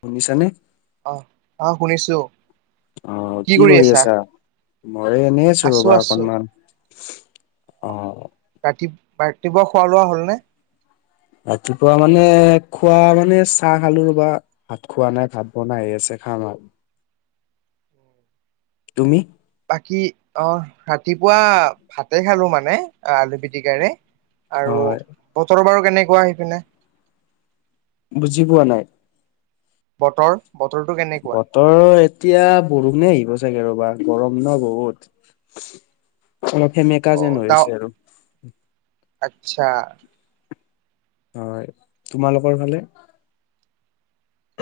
শুনিছানে? অ অ শুনিছো। অ কি কৰি আছা? মৰে এনেই আছো ৰবা অকনমান। অ। ৰাতি ৰাতিপুৱা খোৱা বোৱা হ'লনে? ৰাতিপুৱা মানে খোৱা মানে চাহ খালো ৰবা! ভাত খোৱা নাই, ভাত বনাই আহ আছে খাম আৰু। [inaudible] তুমি? বাকী অ ৰাতিপুৱা ভাতে খালো মানে আলু পিটিকাৰে। আৰু হয়, বতৰৰ বাৰু কেনেকুৱা সেই পিনে। বুজি পোৱা নাই। বতৰ বতৰটো কেনেকুৱা। বতৰ এতিয়া বৰষুণে আহিব চাগে ৰ'বা গৰম ন বহুত। অলপ সেমে। অ ডাৱ আচ্ছা। হয় তোমালোকৰ ফালে।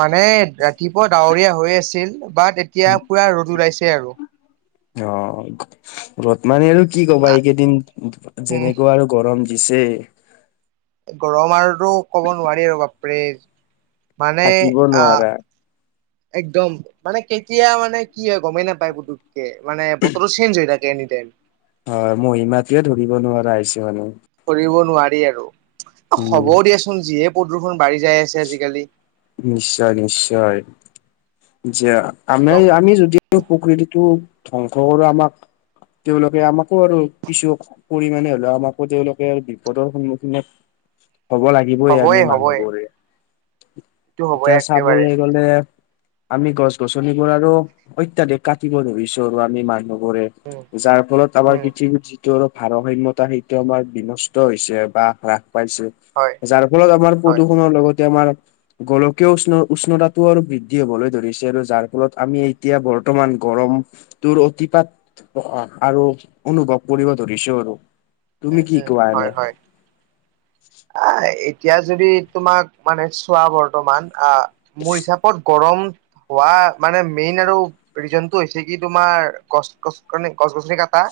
মানে ৰাতিপুৱা ডাৱৰীয়া হৈ আছিল বাট। এতিয়া পুৰা ৰ'দ ওলাইছে আৰু অ। ৰদ মানে আৰু কি কবা এইকেইদিন যেনেকুৱা আৰু গৰম দিছে। গৰম আৰুটো ক'ব নোৱাৰি আৰু বাপৰে মানে থাকিব আহ। নোৱাৰা। একদম মানে কেতিয়া মানে কি হয় গমেই নাপায় পুতুককে মানে বতৰো চেঞ্জ হৈ থা কে এনিটাইম। হয় মহিমাটোয়ে ধৰিব নোৱাৰা আহিছো মানে। ধৰিব নোৱাৰি আৰু উম। হ'ব দিয়াচোন যিয়ে প্ৰদূষণ বাঢ়ি যাই আছে আজিকালি। নিশ্চয় নিশ্চয় যে। আমি একদম। আমি যদিও প্ৰকৃতিটো ধ্বংস কৰো আমাক। তেওঁলোকে আমাকো আৰু কিছু। পৰিমাণে হলেও আমাকো তেওঁলোকে বিপদৰ সন্মুখীনে হব লাগি বই হ'বই আমি হ'বই মানুহবোৰে এইটো হ'বই এতিয়া একেবাৰে চাবলে গলে। আমি গছ গছনিবোৰ আৰু অত্যাধিক কাটিব ধৰিছো আৰু আমি মানুহ। বোৰে উম যাৰ ফলত আমাৰ উম পৃথিৱীত যিটো আৰু ভাৰসাম্যতা সেই। সেইটো আমাৰ বিনষ্ট হৈছে বা হ্ৰাস পাইছে হয় যাৰ ফলত আমাৰ হয়। প্ৰদূষণৰ লগত। তে আমাৰ গোলকীয় উষ্ণ উষ্ণতাও আৰু বৃদ্ধি হবলৈ ধৰিছে আৰু যাৰ। ফলত আমি উম এতিয়া বৰ্তমান গৰম তোৰ অতিপাত। অ অ আৰু অনুভৱ কৰিব ধৰিছো আৰু উম তুমি কি উম কোৱা হয় এনে? হয় আহ এতিয়া যদি তোমাক মানে চোৱা বৰ্তমান আ মোৰ হিচাপত গৰম হোৱা মানে মেইন আৰু ৰিজনটো হৈছে কি তোমাৰ গছ, গছ গছ- গছনি কাটা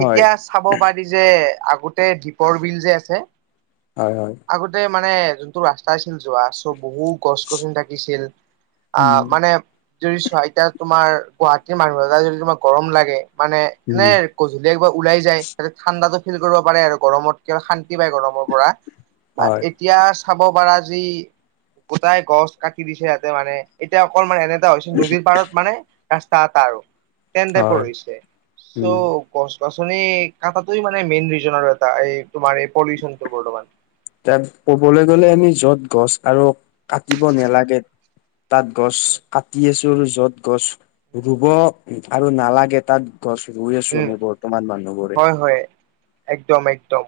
হয় এতিয়া চাব পাৰি যে আগতে দীপৰ বিল যে আছে। হয় হয়। আগতে মানে যোনটো ৰাস্তা আছিল যোৱা চ' বহুত। গছ গছনি থাকিছিল আ উম মানে। যদি চোৱা এতিয়া তোমাৰ গুৱাহাটীৰ মানুহ এটা যদি তোমাৰ গৰম লাগে মানে এনে। গধূলি একবাৰ ওলাই যায় তাতে ঠাণ্ডাটো ফিল কৰিব পাৰে আৰু গৰমত কিবা শান্তি পায় গৰমৰ পৰা। বাত এক। হয় এতিয়া চাব পাৰা যি গোটাই গছ কাটি দিছে এয়াতে মানে এতিয়া অকলমান এনে। এটা হৈছে নদীৰ পাৰত মানে ৰাস্তা এটা আৰু ন টাইপৰ হয় হৈছে চৌ উম গছ- গছনি কটাটো মানে মেইন ৰিজন আৰু এটা এই তোমাৰ এই পলিউশনটো বৰ্তমান তাত ক'বলৈ গ'লে আমি য'ত গছ আৰু কাটিব নালাগে। তাত গছ, কাটি আছো আৰু যত গছ ৰুব আৰু নালাগে। তাত গছ ৰুই আছো উম আমি বৰ্তমান মানুহবোৰে হয় হয় একদম একদম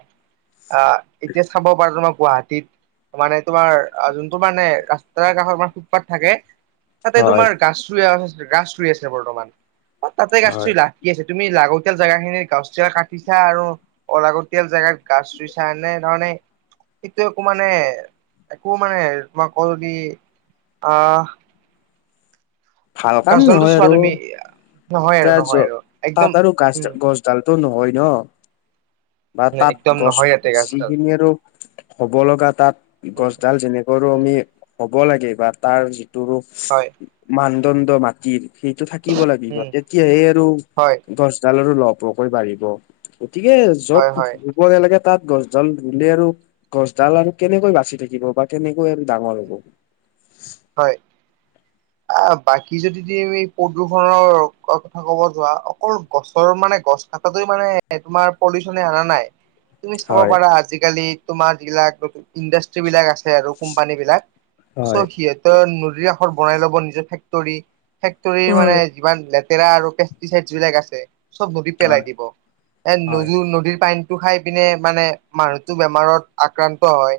আহ এতিয়া চাব পাৰা তোমাৰ গুৱাহাটীত মানে তোমাৰ যোনটো মানে ৰাস্তাৰ কাষত মানে ফুটপাথ থাকে। তাতে হয় তোমাৰ গাছ ৰুই আছে গাছ ৰুই আছে বৰ্তমান অ তাতে গাছ হয়। ৰুই লাভ কি আছে। তুমি লাগতিয়াল জোগা খিনিৰ গছ গিলা কাটিছা আৰু অলাগতিয়াল জেগাত গাছ ৰুইছা এনে ধৰণে সেইটো একো মানে। একো মানে তোমাক ক যদি আহ- ভাল কাম গছডালটো নহয়। চোৱা আৰু তুমি নহয় আৰু এতিয়া জ নহয় আৰু একদম কাঠ আৰু গাছ উম গছডালটো নহয় ন বা তাত একদম গছ নহয় ইয়াতে গাছডাল যিখিনি আৰু হ'ব লগা তাত উম গছডাল যেনে কৰ উম আমি হ'ব লাগে বা তাৰ যিটো ৰুপ হয়। মানদণ্ড মাটিৰ সেইটো থাকিব লাগিব উম তেতিয়াহে আৰু হয় গছ ডাল আৰু লহপহকৈ বাঢ়িব গতিকে হয় য'ত- হয় মই এনেকে তাত গছডাল ৰুলে আৰু গছ ডাল আৰু কেনেকৈ বাচি থাকিব বা কেনেকৈ আৰু ডাঙৰ হ'ব। হয়। আহ বাকী যদি তুমি প্ৰদূষনৰ, কথা কব যোৱা। অকল গছৰ মানে গছ কটাটো মানে তোমাৰ পলিউচনে অনা নাই। তুমি চাব হয় পাৰ আজিকালি তোমাৰ যিবিলাক নতুন ইণ্ডাষ্ট্ৰ্ৰী বিলাক আছে আৰু কোম্পানী বিলাক হয় চব সিহতে- নদীৰ কাষৰ বনাই ল'ব, নিজৰ ফেক্টৰী, ফেক্টৰী হয় মানে- ইমান লেতেৰা আৰু পেষ্টিচাইড বিলাক আছে। চব নদীত পেলাই হয় দিব, এ হয় নদ- নদীৰ পানী- টো খাই পিনে মানে মানুহতো বেমাৰত আক্ৰান্ত হয়।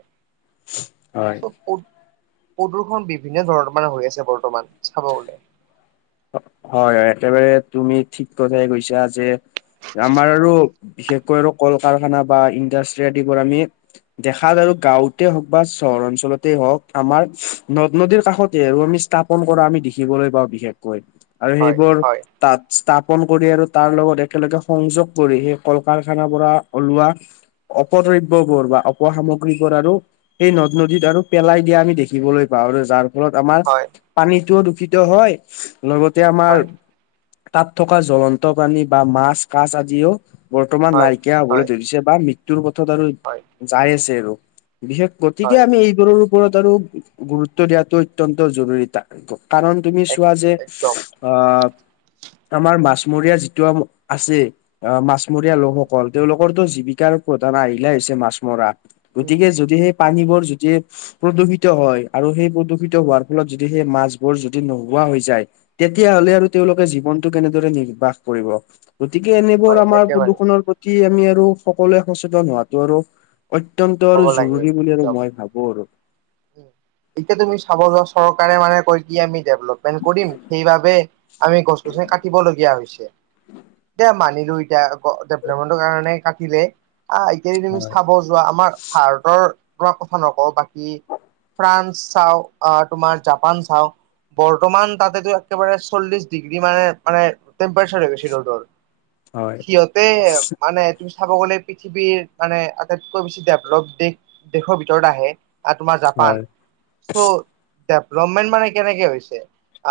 হয় প্ৰদূষণ, বিভিন্ন বিভিন্ন ধৰণৰ মানে হৈ আছে বৰ্তমান চাব গলে। হয়, হয়। একেবাৰে তুমি ঠিক কথাই কৈছা যে আমাৰ আৰু বিশেষকৈ আৰু কল কাৰখানা বা ইণ্ডাষ্ট্ৰি আদিবোৰ আমি- দেখাত আৰু গাওঁতে হওক বা চহৰ অঞ্চলতে হওঁক আমাৰ নদ -নদীৰ কাষতে আৰু আমি। পন কৰা আমি দেখিবলৈ পাওঁ বিশেষকৈ আৰু হয় সেইবোৰ হয় তাত স্থাপন কৰি আৰু তাৰ লগত একেলগে সংযোগ কৰি সেই কল -কাৰখানাৰ পৰা ওলোৱা- অপদ্ৰব্যবোৰ বা অপসামগ্ৰীবোৰ আৰু- সেই নদ- নদীত আৰু পেলাই দিয়া আমি দেখিবলৈ পাওঁ আৰু যাৰ ফলত আমাৰ হয় পানীটোও দূষিত হয় লগতে আমাৰ হয় তাত থকা জ্বলন্ত প্ৰানী বা মাছ, কাছ আদিও বৰ্তমান হয় নাইকিয়া হয় হ'বলৈ ধৰিছে বা মৃত্যুৰ পথত আৰু হয়। যাই আছে আৰু বিশেষ গতিকে হয় আমি এই- আৰু গুৰুত্ব দিয়টো অত্যন্ত জৰুৰী কাৰণ তুমি এক কোৱা যে একদম আহ আমাৰ মাছমৰীয়া যিটো আছে। অ, মাছমৰীয়া লোকসকল তেওঁলোকৰো জীৱিকাৰ প্ৰধান আহিলে হৈছে। মাছ মৰা। গতিকে যদি সেই পানীবোৰ যদি প্ৰদূষিত হয় আৰু সেই প্ৰদূষিত, হোৱাৰ ফলত যদি সেই মাছবোৰ যদি নোহো- হ তেতিয়াহলে আৰু তেওঁলোকে জীৱনটো কেনেদৰে নিৰ্বাহ কৰিব। গতিকে এনেবোৰ হয় আমাৰ একেবাৰে প্ৰদূষনৰৰ প্ৰতি আমি আৰু সকলোৱে সচেতন হোৱাতো আৰু অত্যন্ত হ'ব আৰু লাগে জৰুৰী বুলি আৰু একদম মই ভাবো আৰু এতিয়া তুমি চাব যোৱা চৰকাৰে মানে কৈ তি আমি ডেভেলপমেণ্ট কৰিম সেই বাবে আমি গছ- গছনি কাটিব লগীয়া হৈছে। দে মানিলো এতিয়া ক ডেভলপমেণ্টৰ কাৰণে কাটিলে আহ এতিয়াই তুমি হয় চাব যোৱা আমাৰ ভাৰতৰ পৰা কথা নকওঁ বাকী ফ্ৰান্স চাওঁ, আহ তোমাৰ জাপান চাওঁ। বৰ্তমান তাতেতো একেবাৰে চল্লিশ ডিগ্ৰী মানে, মানে টেম্পেচাৰ হৈ গৈছে ৰদৰ। হয় হয়। সিহঁতে মানে তুমি চাব গ'লে পৃথিৱীৰ মানে আটাইতকৈ বেছি ডেভ- লভ দেশ দেশৰ ভিতৰত আহে তোমাৰ জাপান হয় চ' ডেভেলপমেণ্ট মানে কেনেকে হৈছে,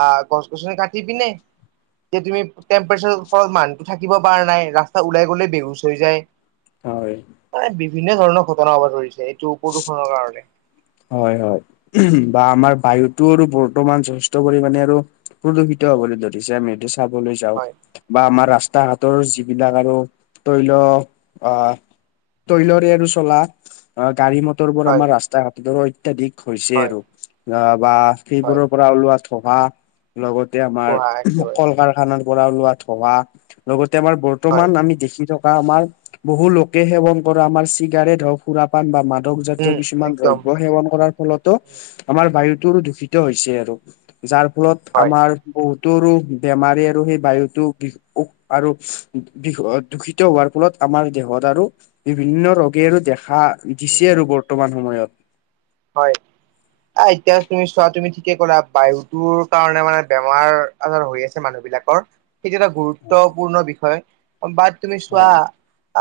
আ'হ গছ- গছনি কাটি পিনে। এতিয়া তুমি টেম্পেচাৰ ওপৰত মানুহ থাকিব পাৰা নাই ৰাস্ত ওলাই গলেই বেহুচ হৈ যায়। [unintelligible] হয়। হয়, বিভিন্ন ধৰণৰ ঘটনা হ'ব ধৰিছে এইটো প্ৰদূষণৰ কাৰণে। হয় হয় বা আমাৰ বায়ুটো আৰু বৰ্তমান যথেষ্ট পৰিমানে আৰু প্ৰদূষিত হবলৈ ধৰিছে আমি সেটো চাবলৈ যাওঁ হয় বা আমাৰ ৰাস্তা উম, ঘাটৰ যি- হয় বিলাক আৰু তৈল অ তৈলৰে আৰু উম, চলা অ গাড়ী মটৰ বোৰ হয় আমাৰ ৰাস্তা ঘাট দূৰৈত অত্যাধিক হৈছে হয় আৰু আহ বা হয়। সেইবোৰৰ পৰা ওলোৱা থকা লগতে আমাৰ কোৱা একেবাৰে কল কাৰখানাৰ পৰা ওলোৱা ধোৱা লগতে আমাৰ বৰ- হয় বৰ্তমান আমি দেখি থকা আমাৰ বহু লোকে সেৱন কৰা আমাৰ চিগাৰেট হওক সুৰাপান বা মাদক জাতীয় উম কিছুমান একদম দ্ৰব্য- সেৱন কৰাৰ ফলতো উম, আমাৰ বায়ুটোৰ দূষিত হৈছে আৰু যাৰ ফলত হয় আমাৰ বহুতোৰো বেমাৰী আৰু সেই বায়ুতো বি- আৰু দূষিত হোৱাৰ ফলত আমাৰ দেহত আৰু বিভিন্ন ৰোগে আৰু দেখা উম, দিছে আৰু বৰ্তমান সময়ত হয় আহ এতিয়া তুমি চোৱা তুমি ঠিকে কলা বায়ুটোৰ কাৰণে মানে বেমাৰ আজাৰ হৈ আছে মানুহ বিলাকৰ সেইটাতা এটা গুৰুত্বপূৰ্ণ বিষয় বাট তুমি চোৱা হয়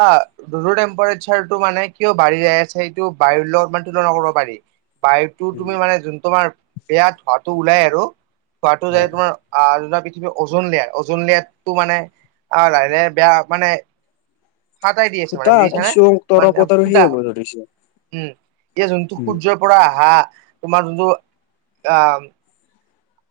অ ৰোৰু টেম্পাৰচাৰ টো মানে কিয় বাঢ়ি যাই আছে এইটো বায়ুৰ লগ মানে তুলনা কৰিব পাৰি। বায়ুটো উম তুমি মানে যোন তোমাৰ বেয়া ধোৱাটো ওলাই আৰু ধোৱাটো যায় হয় তোমাৰ আহ আৰু এটা পৃথিৱী অজন লেয়াৰ অজন লেয়াৰটো মানে আ লাহ লাহে বেয়া মানে হাতাই দি আছে মানে খুটা বুজিছানে কিছু মানে তৰপত আৰু সেই ফুটা হ'ব ধৰিছে। উম এতিয়া যোনটো উম সূৰ্য পৰা আহা তোমাৰ যোনটো আহ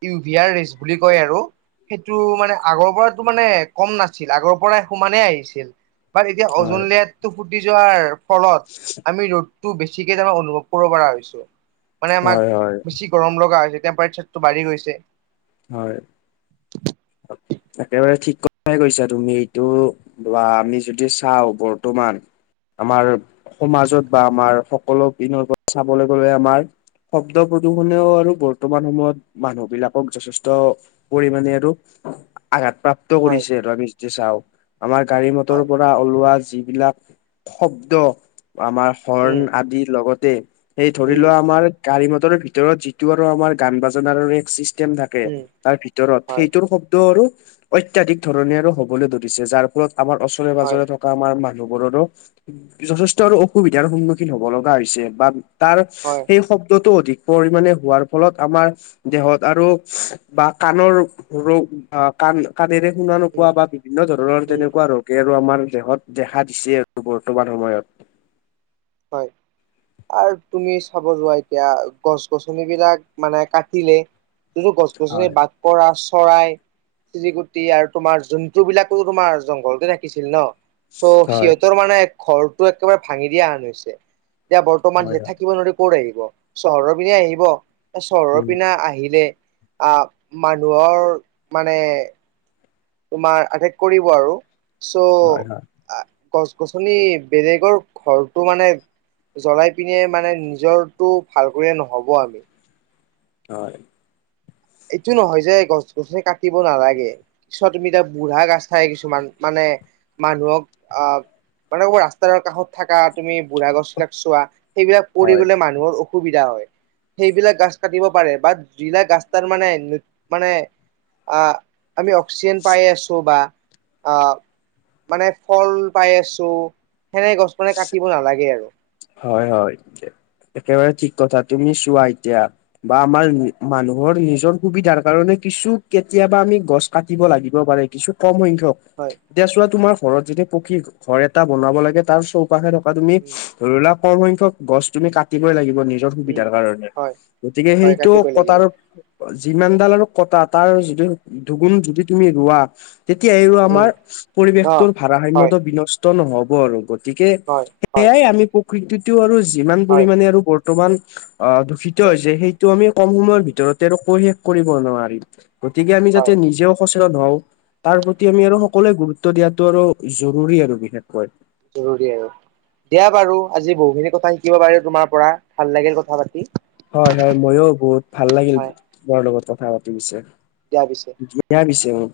ইউভিয়াৰ ৰেচ বুলি কয় আৰু সেইটো মানে আগৰ পৰাতো মানে কম নাছিল আগৰ পৰা সমানে আহিছিল। বাৰ এতিয়া অজন হয় লেয়াৰটো ফুটি যোৱাৰ ফলত আমি ৰ'দ টো বেছিকে তাৰ অনুভৱ কৰিব পৰা হৈছো মানে আমাক হয় হয় বেছি গৰম লগা হৈছে টেম্পাচাৰ টো বাঢ়ি গৈছে। হয়। একেবাৰে ঠিক কথাই কৈছা তুমি এইটো। বা আমি যদি চাওঁ বৰ্তমান আমাৰ সমাজত বা আমাৰ সকলো পিনৰ পৰা চাবলৈ গ'লে আমাৰ শব্দ প্ৰদূষণেও আৰু বৰ্তমান সময়ত মানুহ বিলাকক যথেষ্ট পৰিমানে আৰু আঘাত প্ৰাপ্ত হয় কৰিছে আৰু আমি যদি চাওঁ। আমাৰ গাড়ী মটৰৰ হয় পৰা ওলোৱা যিবিলাক শব্দ আমাৰ হৰ্ণ উম আদি লগতে সেই ধৰি উম লোৱা আমাৰ গাড়ী মটৰৰ ভিতৰত যিটো আৰু আমাৰ গান বাজানাৰ এক চিষ্টেম থাকে উম তাৰ ভিতৰত হয় সেই শব্দ আৰু অত্যাধিক ধৰণে আৰু হ'বলৈ ধৰিছে যাৰ ফলত আমাৰ ওচৰে হয় পাজৰে থক- আমাৰ মানুহবোৰৰো যথেষ্ট আৰু অসুবিধাৰ সন্মুখীন হব লগা হৈছে বা তাৰ হয় সেই শব্দটো অধিক। পৰিমাণে হোৱাৰ ফলত আমাৰ দেহত আৰু বা কাণৰ ৰো ৰোগ। অ কাণ কাণেৰে শুনা উম নোপোৱা বা বিভিন্ন ধৰণৰ উম তেনেকুৱা ৰো- কে আৰু আমাৰ দেহত দেখা দিছে আৰু বৰ্তমান সময়ত। হয়। আৰু তুমি চাব যোৱা এতিয়া গছ গছনিবিলাক মানে কাটিলে। যিটো গছ গছনি হয় বাট পৰা চৰাই। চিৰিকুটি আৰু তোমাৰ জন্তু বিলাকো তোমাৰ জংঘলতে থাকিছিল ন। ত হয় সিহঁতৰ মানে ঘৰটো একেবাৰে ভাঙি দিয়া হান হৈছে। এতিয়া বৰ্তমান হয় সে হয় থাকিব নোৱাৰি কৰ আহিব চহৰৰ পিনে আহিব। চহৰৰ উম পিনা আহিলে আহ মানুহৰ মানে তোমাৰ আটেক কৰিব আৰু চ হয় হয়। আ গছ-গছনি বেলেগৰ ঘৰটো মানে জ্বলাই পিনে মানে নিজৰ টো ভাল কৰিলে নহ'ব আমি। হয়। এইটো নহয় যে গছ গছনি কাটিব নালাগে। পিছোৱা তুমি এয়া বুঢ়া কাছিই কিছুমান মানে মানুহক আহ- মানে ৰাস্তাৰ কাষত থাকা তুমি বুঢ়া গছ বিলাক চোৱা। সেইবিলাক পৰি হয় গলে মানুহৰ অসুবিধা হয় সেইবিলাক গছ কাটিব পাৰে বা যিলাক গছ- তাৰ মানে মানে আহ আমি অক্সিজেন পাই আছো বা। মানে ফল পাই আছোঁ সেনে গছ মানে কাটিব নালাগে আৰু। হয় হয়, একেবাৰে ঠিক কথা তুমি চোৱা এতিয়া- বা আমাৰ মানুহৰ নিজৰ সুবিধাৰ কাৰণে কিছু কেতিয়াবা আমি গছ- কাটিব লাগিব পাৰে কিছু কম সংখ্যক। হয়। তেচুৱা তোমাৰ ঘৰত যেতিয়া পকী ঘৰ এটা বনাব লাগে তাৰ চৌপাশে থকা তুমি। উম ধৰি লোৱা সৰহ সংখ্যক গছ তুমি কাটিবই লাগিব নিজ উম সুবিধাৰ কাৰণে হয় গতিকে হয় সেইটো কাটিবই লাগিব কটাৰ যিমানডাল আৰু কটা তাৰ যি দুগুণ যদি তুমি ৰোৱা। তেতিয়া আহিব উম আমাৰ অ পৰিৱেশটোৰ হয় ভাৰাসাম্যতা বিনষ্ট নহব আৰু। গতিকে হয় হয় সেয়াই আমি প্ৰকৃতিটো আৰু যিমান হয় পৰিমাণে আৰু বৰ্তমান আহ- সিতো, একদম হৈছে সেইটো আমি কম সময়ৰ উম ভিতৰতে কৈ শেষ কৰিব নোৱাৰিম গতিকে আমি যাতে হয় নিজেও। সচেতন হওঁ তাৰ প্ৰতি আমি আৰু উম সকলোৱে গুৰুত্ব দিয়াতটো আৰু জৰুৰী আৰু বিশেষকৈ। জৰুৰী আৰু দিয়া বাৰু আজি বহু খিনি কথা শিকিব পাৰি তোমাৰ পৰা ভাল লাগিল কথা পাতি। হয় হয় ময়ো বহুত ভাল লাগিল হয় তোমাৰ লগত কথা পাতি ‍পিছে। দিয়া পিছে। দিয়া পিছে উম